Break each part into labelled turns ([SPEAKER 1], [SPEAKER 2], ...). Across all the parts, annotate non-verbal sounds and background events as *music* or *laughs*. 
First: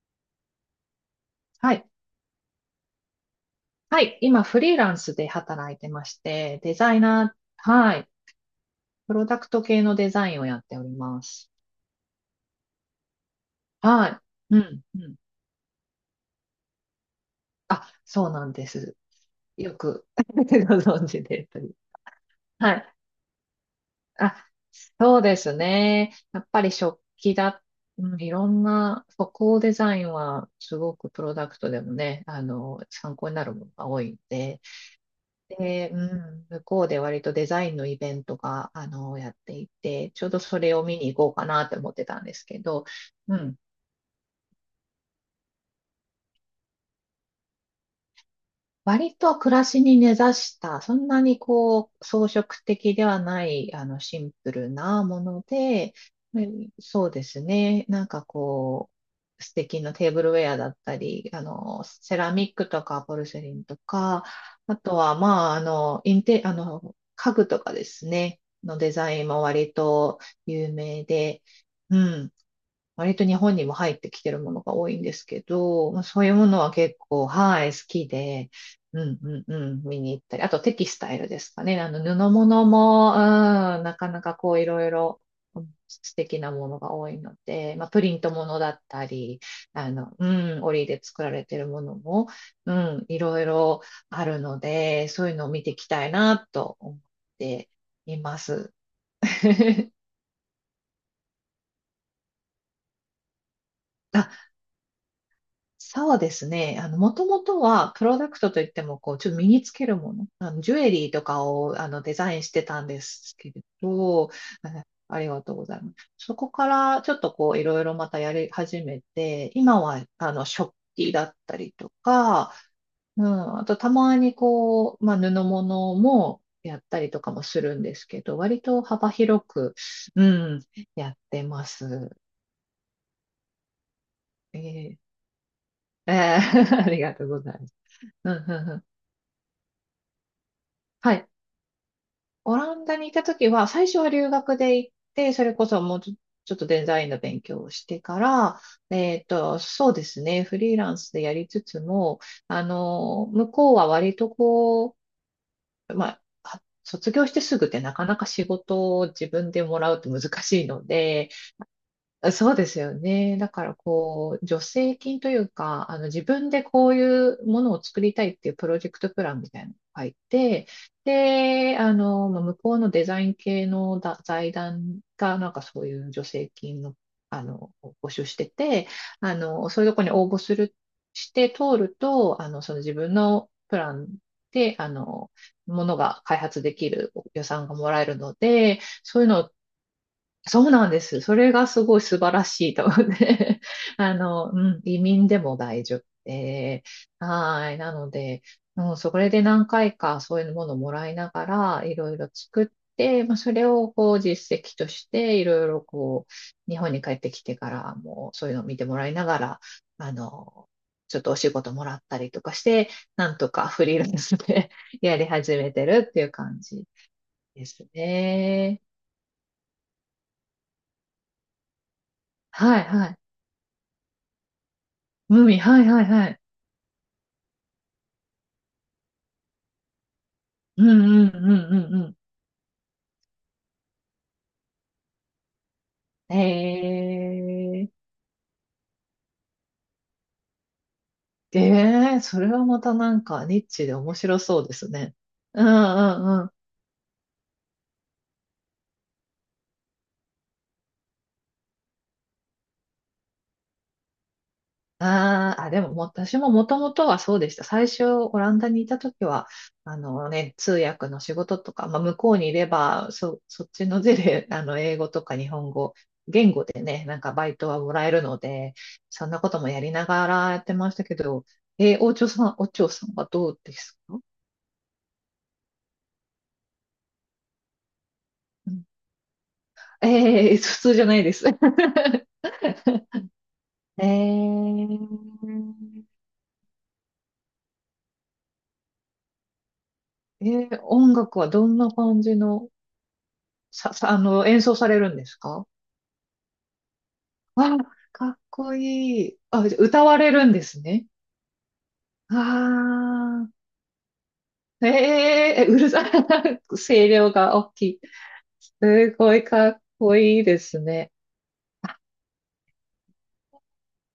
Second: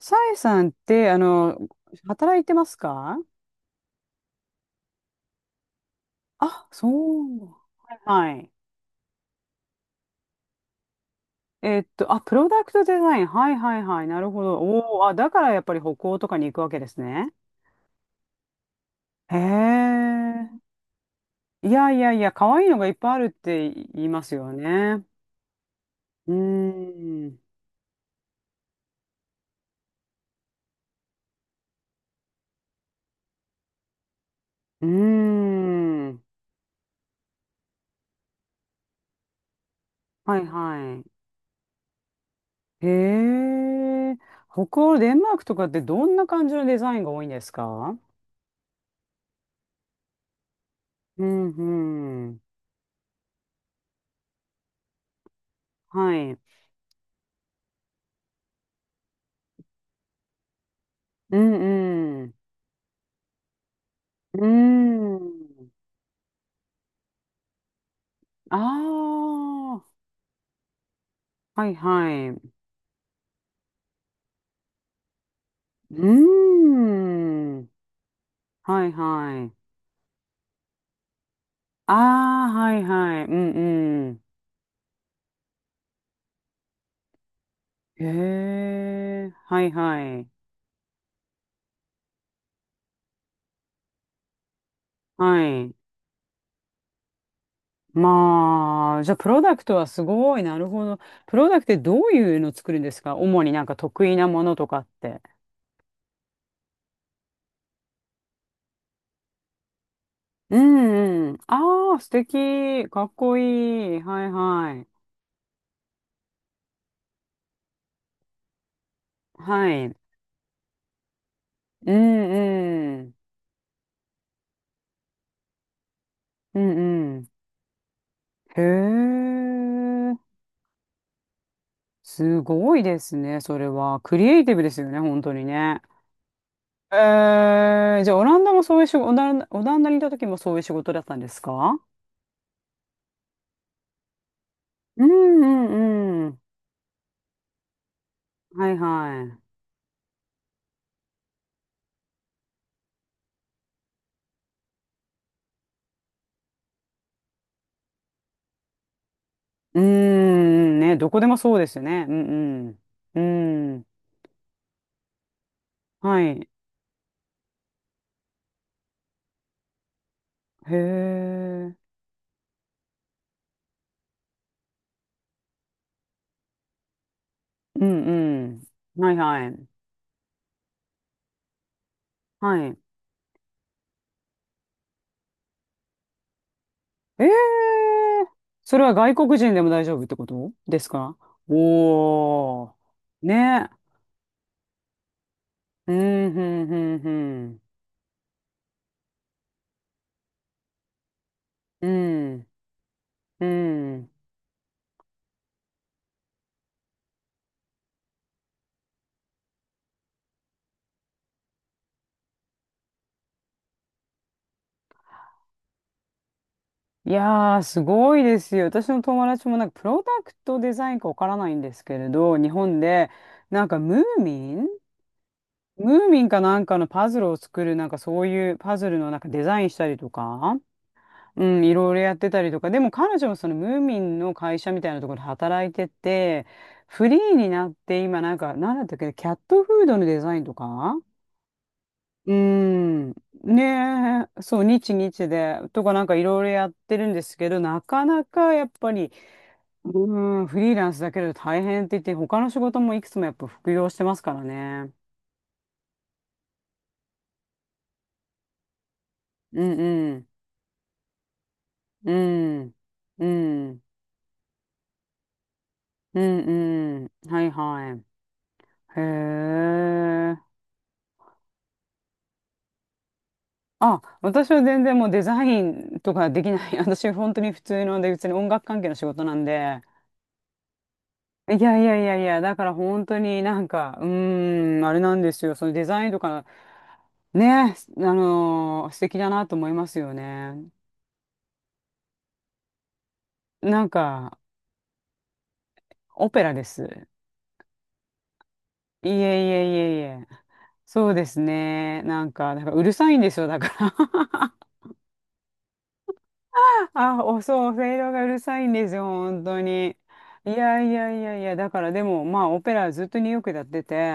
[SPEAKER 1] さえさんって、
[SPEAKER 2] はい。
[SPEAKER 1] 働いてますか？
[SPEAKER 2] はい。今、フリーランスで働いてまして、
[SPEAKER 1] あ、
[SPEAKER 2] デ
[SPEAKER 1] そ
[SPEAKER 2] ザイナ
[SPEAKER 1] う。
[SPEAKER 2] ー、はい。
[SPEAKER 1] はい。
[SPEAKER 2] プロダクト系のデザインをやっております。
[SPEAKER 1] あ、プロダクトデザイン。はいはいはい。な
[SPEAKER 2] は
[SPEAKER 1] るほ
[SPEAKER 2] い。
[SPEAKER 1] ど。
[SPEAKER 2] うん、
[SPEAKER 1] お
[SPEAKER 2] う
[SPEAKER 1] お、あ、
[SPEAKER 2] ん。
[SPEAKER 1] だからやっぱり北欧とかに行くわけですね。
[SPEAKER 2] あ、そうなんです。
[SPEAKER 1] へ
[SPEAKER 2] よく
[SPEAKER 1] え。
[SPEAKER 2] *laughs* ご存知でとい
[SPEAKER 1] い
[SPEAKER 2] う。
[SPEAKER 1] やいやいや、可愛い
[SPEAKER 2] は
[SPEAKER 1] のがいっ
[SPEAKER 2] い。
[SPEAKER 1] ぱいあるって言います
[SPEAKER 2] あ、
[SPEAKER 1] よね。
[SPEAKER 2] そうですね。
[SPEAKER 1] う
[SPEAKER 2] やっぱり食
[SPEAKER 1] ー
[SPEAKER 2] 器
[SPEAKER 1] ん。
[SPEAKER 2] だ、うん、いろんな、歩行デザインは、すごくプロダクトでもね、参考になるものが多いんで、
[SPEAKER 1] うー
[SPEAKER 2] で、
[SPEAKER 1] ん。
[SPEAKER 2] 向こうで割とデザインのイベントが、やっていて、ちょう
[SPEAKER 1] は
[SPEAKER 2] ど
[SPEAKER 1] い
[SPEAKER 2] それを見
[SPEAKER 1] は
[SPEAKER 2] に行こうかなって思ってたんですけど、
[SPEAKER 1] い。
[SPEAKER 2] う
[SPEAKER 1] へ
[SPEAKER 2] ん、
[SPEAKER 1] え。北欧、デンマークとかってどんな感じのデザインが多いんですか？
[SPEAKER 2] 割と暮らしに根ざした、そんな
[SPEAKER 1] う
[SPEAKER 2] に
[SPEAKER 1] ん
[SPEAKER 2] 装
[SPEAKER 1] うん。
[SPEAKER 2] 飾的ではない、シンプルなもので、
[SPEAKER 1] はい。
[SPEAKER 2] うんそうですね。なんか素敵なテーブルウェアだったり、
[SPEAKER 1] う
[SPEAKER 2] セラ
[SPEAKER 1] ん
[SPEAKER 2] ミックとかポルセリンとか、
[SPEAKER 1] うー
[SPEAKER 2] あとは、まあ、あ
[SPEAKER 1] ん。
[SPEAKER 2] の、インテ、あの、家具とかですね、
[SPEAKER 1] あ
[SPEAKER 2] のデザインも割
[SPEAKER 1] あ、
[SPEAKER 2] と有名で、
[SPEAKER 1] はい
[SPEAKER 2] う
[SPEAKER 1] はい。
[SPEAKER 2] ん。
[SPEAKER 1] う
[SPEAKER 2] 割と日本にも入ってきてるものが多いんですけど、
[SPEAKER 1] ー
[SPEAKER 2] まあ、そういうものは結構、
[SPEAKER 1] ん。
[SPEAKER 2] はい、好きで、
[SPEAKER 1] はい
[SPEAKER 2] うんう
[SPEAKER 1] は
[SPEAKER 2] ん
[SPEAKER 1] い。
[SPEAKER 2] うん、見に行ったり、あとテキスタイルですかね。布
[SPEAKER 1] ああ、
[SPEAKER 2] 物
[SPEAKER 1] はい
[SPEAKER 2] も、
[SPEAKER 1] はい。うん
[SPEAKER 2] なか
[SPEAKER 1] う
[SPEAKER 2] な
[SPEAKER 1] ん。
[SPEAKER 2] かいろいろうん素敵なものが多いので、まあ、プ
[SPEAKER 1] へ
[SPEAKER 2] リントものだった
[SPEAKER 1] え、
[SPEAKER 2] り、
[SPEAKER 1] はい
[SPEAKER 2] あの、
[SPEAKER 1] は
[SPEAKER 2] う
[SPEAKER 1] い。
[SPEAKER 2] 織で作られてるものも、うん、いろいろあるので、そういうの
[SPEAKER 1] は
[SPEAKER 2] を見て
[SPEAKER 1] い。
[SPEAKER 2] いきたいなと思っています。
[SPEAKER 1] まあ、じゃあ、プロダク
[SPEAKER 2] *laughs*
[SPEAKER 1] トはすごい。なるほど。プロダクトってどういうの作るんですか？主になんか得意なものとかって。
[SPEAKER 2] そうですね。もともとは、プロダクトといっても、ちょっと身につけるもの、
[SPEAKER 1] う
[SPEAKER 2] ジュエリーと
[SPEAKER 1] んうん。
[SPEAKER 2] かを、
[SPEAKER 1] ああ、素
[SPEAKER 2] デザインしてた
[SPEAKER 1] 敵。
[SPEAKER 2] んで
[SPEAKER 1] かっ
[SPEAKER 2] す
[SPEAKER 1] こ
[SPEAKER 2] けれ
[SPEAKER 1] いい。は
[SPEAKER 2] ど、
[SPEAKER 1] いは
[SPEAKER 2] あ
[SPEAKER 1] い。
[SPEAKER 2] ありがとうございます。そこから、ちょっといろいろまたやり始めて、
[SPEAKER 1] は
[SPEAKER 2] 今
[SPEAKER 1] い。
[SPEAKER 2] は、食器だったり
[SPEAKER 1] う
[SPEAKER 2] とか、
[SPEAKER 1] んうん。
[SPEAKER 2] うん、あと、たまにまあ、布物も
[SPEAKER 1] う
[SPEAKER 2] やったり
[SPEAKER 1] んう
[SPEAKER 2] と
[SPEAKER 1] ん。
[SPEAKER 2] かもするんですけど、
[SPEAKER 1] へ
[SPEAKER 2] 割と幅広く、
[SPEAKER 1] え、
[SPEAKER 2] うん、やってます。
[SPEAKER 1] すごいですね、それは。クリエイティ
[SPEAKER 2] え
[SPEAKER 1] ブですよね、
[SPEAKER 2] ー
[SPEAKER 1] 本当にね。
[SPEAKER 2] *laughs* ありがとう
[SPEAKER 1] え
[SPEAKER 2] ございます。
[SPEAKER 1] じゃあ、オ
[SPEAKER 2] う
[SPEAKER 1] ラン
[SPEAKER 2] ん
[SPEAKER 1] ダも
[SPEAKER 2] うんう
[SPEAKER 1] そうい
[SPEAKER 2] ん、
[SPEAKER 1] う仕事、オランダ、オランダにいた時もそういう仕事だっ
[SPEAKER 2] は
[SPEAKER 1] たんで
[SPEAKER 2] い。
[SPEAKER 1] すか？
[SPEAKER 2] オランダにいた時は、最初は留学で行っ
[SPEAKER 1] う
[SPEAKER 2] て、
[SPEAKER 1] ん
[SPEAKER 2] そ
[SPEAKER 1] う
[SPEAKER 2] れこそもうちょ
[SPEAKER 1] んうん。
[SPEAKER 2] ちょっとデザインの勉強をしてから、
[SPEAKER 1] はいはい。
[SPEAKER 2] そうですね、フリーランスでやりつつも、向こうは割とまあ、卒業してすぐってなかなか仕事を自分でも
[SPEAKER 1] う
[SPEAKER 2] らうと難しい
[SPEAKER 1] んん
[SPEAKER 2] の
[SPEAKER 1] ね、どこで
[SPEAKER 2] で、
[SPEAKER 1] もそうですよね。う
[SPEAKER 2] そうで
[SPEAKER 1] ん
[SPEAKER 2] すよ
[SPEAKER 1] う
[SPEAKER 2] ね。だか
[SPEAKER 1] ん。
[SPEAKER 2] ら
[SPEAKER 1] うん。
[SPEAKER 2] 助成金というか、
[SPEAKER 1] は
[SPEAKER 2] 自
[SPEAKER 1] い。
[SPEAKER 2] 分でこういうものを作りたいっていうプロジェクトプランみたいなのを入って、
[SPEAKER 1] へえ。
[SPEAKER 2] で、まあ向こうのデザイン系の財団がなんかそういう助成金の、あの、
[SPEAKER 1] う
[SPEAKER 2] 募集して
[SPEAKER 1] ん
[SPEAKER 2] て、
[SPEAKER 1] うん。はいはい。
[SPEAKER 2] そういうとこに応募して通ると、
[SPEAKER 1] は
[SPEAKER 2] そ
[SPEAKER 1] い。
[SPEAKER 2] の自分のプランで、ものが開発できる
[SPEAKER 1] え
[SPEAKER 2] 予算がも
[SPEAKER 1] え、
[SPEAKER 2] らえるの
[SPEAKER 1] そ
[SPEAKER 2] で、
[SPEAKER 1] れは外
[SPEAKER 2] そういう
[SPEAKER 1] 国
[SPEAKER 2] のを
[SPEAKER 1] 人でも大丈夫ってこと
[SPEAKER 2] そう
[SPEAKER 1] で
[SPEAKER 2] な
[SPEAKER 1] す
[SPEAKER 2] んで
[SPEAKER 1] か？
[SPEAKER 2] す。それがすごい素晴ら
[SPEAKER 1] お
[SPEAKER 2] し
[SPEAKER 1] ー。
[SPEAKER 2] いと思って。
[SPEAKER 1] ね。
[SPEAKER 2] *laughs* あの、う移民でも大
[SPEAKER 1] う
[SPEAKER 2] 丈夫
[SPEAKER 1] ん、ふん、ふ
[SPEAKER 2] で。
[SPEAKER 1] ん、ふん。
[SPEAKER 2] はい。なので、うん、それで何回かそういうものをもらいながら、
[SPEAKER 1] う
[SPEAKER 2] いろいろ
[SPEAKER 1] ん、
[SPEAKER 2] 作って、まあ、
[SPEAKER 1] う
[SPEAKER 2] それを
[SPEAKER 1] ん。
[SPEAKER 2] 実績として、いろいろ日本に帰ってきてからもそういうのを見てもらいながら、あの、ちょっとお仕事もらったりとかして、なんとかフリーランスで *laughs* やり始めてるっていう感じ
[SPEAKER 1] いやー、
[SPEAKER 2] で
[SPEAKER 1] す
[SPEAKER 2] す
[SPEAKER 1] ごいですよ。
[SPEAKER 2] ね。
[SPEAKER 1] 私の友達もなんか、プロダクトデザインかわからないんですけれど、日本
[SPEAKER 2] はい、は
[SPEAKER 1] で、
[SPEAKER 2] い。
[SPEAKER 1] なんか、ムーミン
[SPEAKER 2] はい
[SPEAKER 1] ム
[SPEAKER 2] はい
[SPEAKER 1] ーミ
[SPEAKER 2] は
[SPEAKER 1] ンか
[SPEAKER 2] い。
[SPEAKER 1] なんかのパズルを作る、なんかそういうパズルのなんかデザインしたりとか、
[SPEAKER 2] うんうんう
[SPEAKER 1] うん、いろ
[SPEAKER 2] ん
[SPEAKER 1] いろ
[SPEAKER 2] う
[SPEAKER 1] や
[SPEAKER 2] ん
[SPEAKER 1] ってたりとか、でも彼女もそのムーミンの会社みたいなところで働いて
[SPEAKER 2] うん。
[SPEAKER 1] て、フリーになっ
[SPEAKER 2] へえ。
[SPEAKER 1] て今なんか、なんだったっけ、キャットフードのデザインとか。
[SPEAKER 2] ええ、
[SPEAKER 1] うー
[SPEAKER 2] それはまたな
[SPEAKER 1] ん。
[SPEAKER 2] んか
[SPEAKER 1] ね
[SPEAKER 2] ニッチで面白
[SPEAKER 1] え、そ
[SPEAKER 2] そ
[SPEAKER 1] う、
[SPEAKER 2] うです
[SPEAKER 1] 日
[SPEAKER 2] ね。
[SPEAKER 1] 日で、
[SPEAKER 2] うんう
[SPEAKER 1] とかなんかいろ
[SPEAKER 2] ん
[SPEAKER 1] い
[SPEAKER 2] う
[SPEAKER 1] ろ
[SPEAKER 2] ん。
[SPEAKER 1] やってるんですけど、なかなかやっぱり、うーん、フリーランスだけど大変って言って、他の仕事もいくつもやっぱ副業してますからね。
[SPEAKER 2] あーあ、でももう私ももともとはそうでした。最初、オランダにいた時は、
[SPEAKER 1] うんうん、
[SPEAKER 2] 通訳の仕事とか、まあ、
[SPEAKER 1] う
[SPEAKER 2] 向こうにいれ
[SPEAKER 1] ん、
[SPEAKER 2] ば、
[SPEAKER 1] う
[SPEAKER 2] そ、そっ
[SPEAKER 1] ん、
[SPEAKER 2] ちの*laughs* 英語とか日本語、
[SPEAKER 1] う
[SPEAKER 2] 言語で
[SPEAKER 1] ん、う
[SPEAKER 2] ね、
[SPEAKER 1] ん、
[SPEAKER 2] なんか
[SPEAKER 1] は
[SPEAKER 2] バ
[SPEAKER 1] い
[SPEAKER 2] イトはも
[SPEAKER 1] はい。
[SPEAKER 2] らえるので、
[SPEAKER 1] へ
[SPEAKER 2] そんなこともやりなが
[SPEAKER 1] え。
[SPEAKER 2] らやってましたけど、お嬢さんはどうです
[SPEAKER 1] あ、
[SPEAKER 2] か？
[SPEAKER 1] 私は全然もうデザインとかできない。*laughs* 私本当に普通ので、別に音楽関係の仕事なんで、
[SPEAKER 2] ええ、普通じゃないです。
[SPEAKER 1] い
[SPEAKER 2] *laughs*
[SPEAKER 1] やいやいやいや、だから本当になんか、
[SPEAKER 2] え
[SPEAKER 1] う
[SPEAKER 2] ええ
[SPEAKER 1] ーん、あれなんですよ。そのデザインとか、ね、素敵だなと思いますよね。
[SPEAKER 2] 音楽はどんな感じの、
[SPEAKER 1] なんか、
[SPEAKER 2] 演奏されるんですか？
[SPEAKER 1] オペラです。
[SPEAKER 2] わあ、かっこ
[SPEAKER 1] いえい
[SPEAKER 2] いい。あ、じゃあ
[SPEAKER 1] えいえい
[SPEAKER 2] 歌わ
[SPEAKER 1] え。
[SPEAKER 2] れるんですね。
[SPEAKER 1] そうですね。なんかうるさいんです
[SPEAKER 2] あ
[SPEAKER 1] よ、
[SPEAKER 2] あ、
[SPEAKER 1] だから。
[SPEAKER 2] ええ、うるさい。*laughs*
[SPEAKER 1] *laughs*
[SPEAKER 2] 声
[SPEAKER 1] あ、
[SPEAKER 2] 量
[SPEAKER 1] お、
[SPEAKER 2] が
[SPEAKER 1] そう、
[SPEAKER 2] 大
[SPEAKER 1] ロ
[SPEAKER 2] きい。
[SPEAKER 1] ーがうるさいんですよ、
[SPEAKER 2] すごい
[SPEAKER 1] 本当
[SPEAKER 2] かっ
[SPEAKER 1] に。
[SPEAKER 2] こいい
[SPEAKER 1] い
[SPEAKER 2] で
[SPEAKER 1] や
[SPEAKER 2] す
[SPEAKER 1] い
[SPEAKER 2] ね。
[SPEAKER 1] やいやいや、だから
[SPEAKER 2] あ、
[SPEAKER 1] でも、まあ、オペラずっとニューヨークでやってて、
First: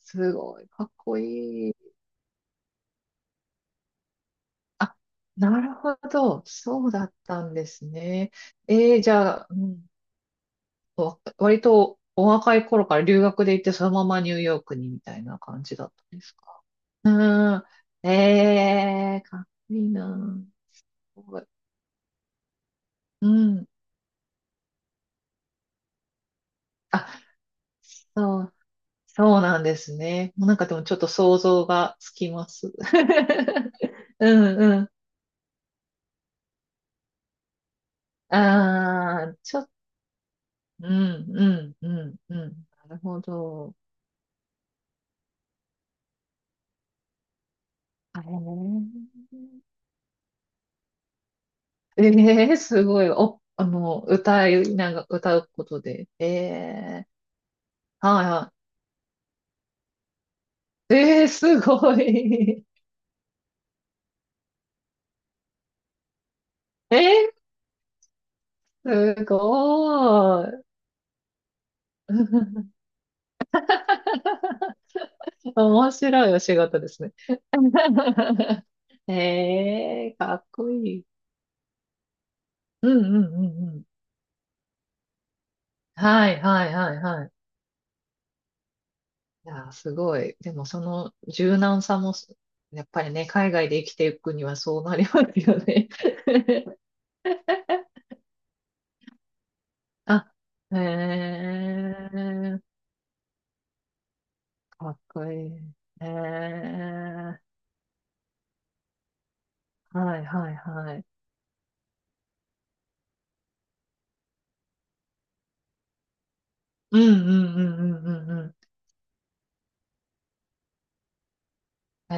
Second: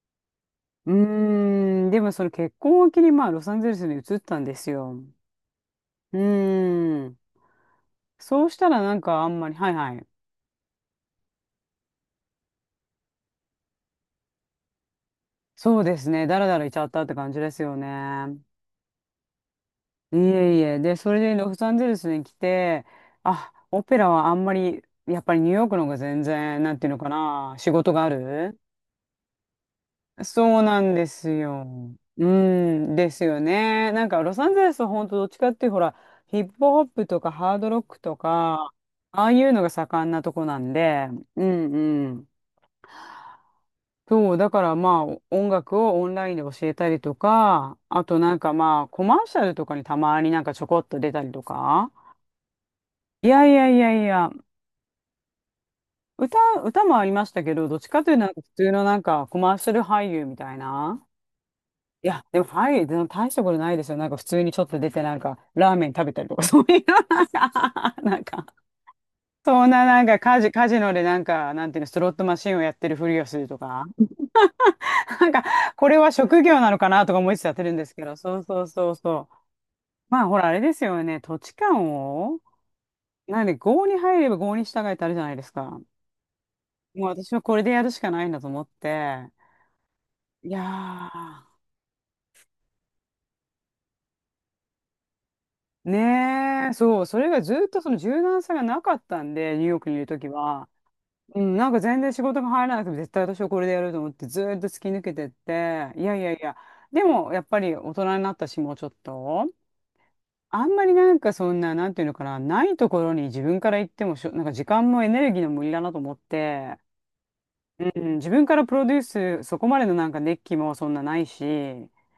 [SPEAKER 2] すごいかっ
[SPEAKER 1] う
[SPEAKER 2] こいい。
[SPEAKER 1] ーん、でもその結婚を機に、まあ、ロサンゼルスに移ったんです
[SPEAKER 2] あ、
[SPEAKER 1] よ。
[SPEAKER 2] なるほ
[SPEAKER 1] う
[SPEAKER 2] ど。そう
[SPEAKER 1] ー
[SPEAKER 2] だっ
[SPEAKER 1] ん。
[SPEAKER 2] たんですね。
[SPEAKER 1] そうしたらな
[SPEAKER 2] え
[SPEAKER 1] ん
[SPEAKER 2] え、じ
[SPEAKER 1] かあん
[SPEAKER 2] ゃあ、
[SPEAKER 1] まり、
[SPEAKER 2] う
[SPEAKER 1] はい
[SPEAKER 2] ん
[SPEAKER 1] はい。
[SPEAKER 2] わ割とお若い頃から留学で行ってそのままニューヨークにみたいな感じ
[SPEAKER 1] そう
[SPEAKER 2] だっ
[SPEAKER 1] です
[SPEAKER 2] たんで
[SPEAKER 1] ね。
[SPEAKER 2] す
[SPEAKER 1] だらだ
[SPEAKER 2] か？
[SPEAKER 1] らいちゃったっ
[SPEAKER 2] う
[SPEAKER 1] て感じで
[SPEAKER 2] ー
[SPEAKER 1] す
[SPEAKER 2] ん。
[SPEAKER 1] よ
[SPEAKER 2] え
[SPEAKER 1] ね。
[SPEAKER 2] えー、かっこいい
[SPEAKER 1] い
[SPEAKER 2] な
[SPEAKER 1] えいえ。
[SPEAKER 2] ぁ。
[SPEAKER 1] で、それ
[SPEAKER 2] す
[SPEAKER 1] で
[SPEAKER 2] ごい、
[SPEAKER 1] ロサンゼルスに来て、
[SPEAKER 2] う
[SPEAKER 1] あ、
[SPEAKER 2] ん。
[SPEAKER 1] オペラはあんまり、やっぱりニューヨークの方が全然、なんていうのか
[SPEAKER 2] あ、
[SPEAKER 1] な、仕事があ
[SPEAKER 2] そう、
[SPEAKER 1] る。
[SPEAKER 2] そうなんですね。もうなん
[SPEAKER 1] そう
[SPEAKER 2] かで
[SPEAKER 1] な
[SPEAKER 2] もち
[SPEAKER 1] ん
[SPEAKER 2] ょっ
[SPEAKER 1] で
[SPEAKER 2] と
[SPEAKER 1] す
[SPEAKER 2] 想
[SPEAKER 1] よ。
[SPEAKER 2] 像がつ
[SPEAKER 1] う
[SPEAKER 2] きます。
[SPEAKER 1] ん、ですよ
[SPEAKER 2] *laughs*
[SPEAKER 1] ね。なんかロサン
[SPEAKER 2] うん
[SPEAKER 1] ゼル
[SPEAKER 2] う
[SPEAKER 1] スは
[SPEAKER 2] ん。
[SPEAKER 1] 本当どっちかっていうとほら、ヒップホップとかハードロックとか、あ
[SPEAKER 2] あ
[SPEAKER 1] あ
[SPEAKER 2] あ、
[SPEAKER 1] いう
[SPEAKER 2] ちょ
[SPEAKER 1] の
[SPEAKER 2] っ
[SPEAKER 1] が
[SPEAKER 2] と、
[SPEAKER 1] 盛んなとこなん
[SPEAKER 2] うん
[SPEAKER 1] で、う
[SPEAKER 2] うんうん
[SPEAKER 1] ん
[SPEAKER 2] うん。なるほど。
[SPEAKER 1] そう、だからまあ音楽をオンラインで教えたりとか、あと
[SPEAKER 2] あれ
[SPEAKER 1] なんかま
[SPEAKER 2] ね。
[SPEAKER 1] あコマーシャルとかにたまになんかちょこっと出たりとか。
[SPEAKER 2] ええ、すごい。
[SPEAKER 1] い
[SPEAKER 2] お、
[SPEAKER 1] やいやいやいや、
[SPEAKER 2] 歌いなが、歌うことで。え
[SPEAKER 1] 歌、歌もあ
[SPEAKER 2] え、
[SPEAKER 1] りましたけど、どっちかというと
[SPEAKER 2] はい
[SPEAKER 1] なんか普
[SPEAKER 2] は
[SPEAKER 1] 通のなんかコマーシャル俳優みたい
[SPEAKER 2] い。
[SPEAKER 1] な。
[SPEAKER 2] ええ、すご
[SPEAKER 1] いや、でも
[SPEAKER 2] い。*laughs*
[SPEAKER 1] 俳優でも大したことないですよ。なんか普通にちょっと出てなんかラーメン食べたりとか、*laughs* そういうの
[SPEAKER 2] え
[SPEAKER 1] なん
[SPEAKER 2] え、
[SPEAKER 1] か、*laughs* なんか
[SPEAKER 2] すご
[SPEAKER 1] そんななんかカジ、
[SPEAKER 2] い。
[SPEAKER 1] カジノでなんか、なんていうの、スロットマシンをやってるふりをするとか。
[SPEAKER 2] *laughs*
[SPEAKER 1] *laughs* なんか、こ
[SPEAKER 2] 面
[SPEAKER 1] れは
[SPEAKER 2] 白いお
[SPEAKER 1] 職
[SPEAKER 2] 仕
[SPEAKER 1] 業なの
[SPEAKER 2] 事
[SPEAKER 1] か
[SPEAKER 2] です
[SPEAKER 1] なと
[SPEAKER 2] ね。
[SPEAKER 1] か思いつつやってるんですけど、そうそ
[SPEAKER 2] *laughs*
[SPEAKER 1] うそうそう。
[SPEAKER 2] ええ、
[SPEAKER 1] まあ、
[SPEAKER 2] か
[SPEAKER 1] ほ
[SPEAKER 2] っ
[SPEAKER 1] ら、あれ
[SPEAKER 2] こ
[SPEAKER 1] です
[SPEAKER 2] い
[SPEAKER 1] よ
[SPEAKER 2] い。
[SPEAKER 1] ね。土地勘を、
[SPEAKER 2] うんうんう
[SPEAKER 1] なんで、
[SPEAKER 2] んうん。
[SPEAKER 1] 郷に入れば郷に従えってあるじゃないですか。
[SPEAKER 2] はいはいはい
[SPEAKER 1] もう
[SPEAKER 2] は
[SPEAKER 1] 私
[SPEAKER 2] い。
[SPEAKER 1] はこれでやるしかないんだと思って。
[SPEAKER 2] いやー、すごい。
[SPEAKER 1] い
[SPEAKER 2] でもそ
[SPEAKER 1] や
[SPEAKER 2] の柔軟さもやっぱりね、海外で生きていくにはそうなりますよね。
[SPEAKER 1] ー、ねえ、
[SPEAKER 2] *laughs*
[SPEAKER 1] そう、それがずっとその柔軟さがなかったんで、ニューヨークにいるとき
[SPEAKER 2] あ、
[SPEAKER 1] は。
[SPEAKER 2] へ
[SPEAKER 1] うん、なんか全然仕事が
[SPEAKER 2] え、
[SPEAKER 1] 入らなくても絶対私はこれでやると思ってずーっと突き
[SPEAKER 2] かっ
[SPEAKER 1] 抜け
[SPEAKER 2] こ
[SPEAKER 1] てっ
[SPEAKER 2] いい。
[SPEAKER 1] て、い
[SPEAKER 2] へ
[SPEAKER 1] やいやいや、
[SPEAKER 2] え、
[SPEAKER 1] でもやっぱり大人になったし、もうちょっと。
[SPEAKER 2] はいはい
[SPEAKER 1] あんまり
[SPEAKER 2] はい。
[SPEAKER 1] なんかそんな、なんていうのかな、ないところに自分から行ってもしょ、なんか時間もエネルギーの無理だなと思って、
[SPEAKER 2] うんうんうん
[SPEAKER 1] う
[SPEAKER 2] う
[SPEAKER 1] ん、自
[SPEAKER 2] んう
[SPEAKER 1] 分
[SPEAKER 2] ん
[SPEAKER 1] か
[SPEAKER 2] う
[SPEAKER 1] らプロデュース、そこまでのなんか熱気もそんなないし、
[SPEAKER 2] ん。へ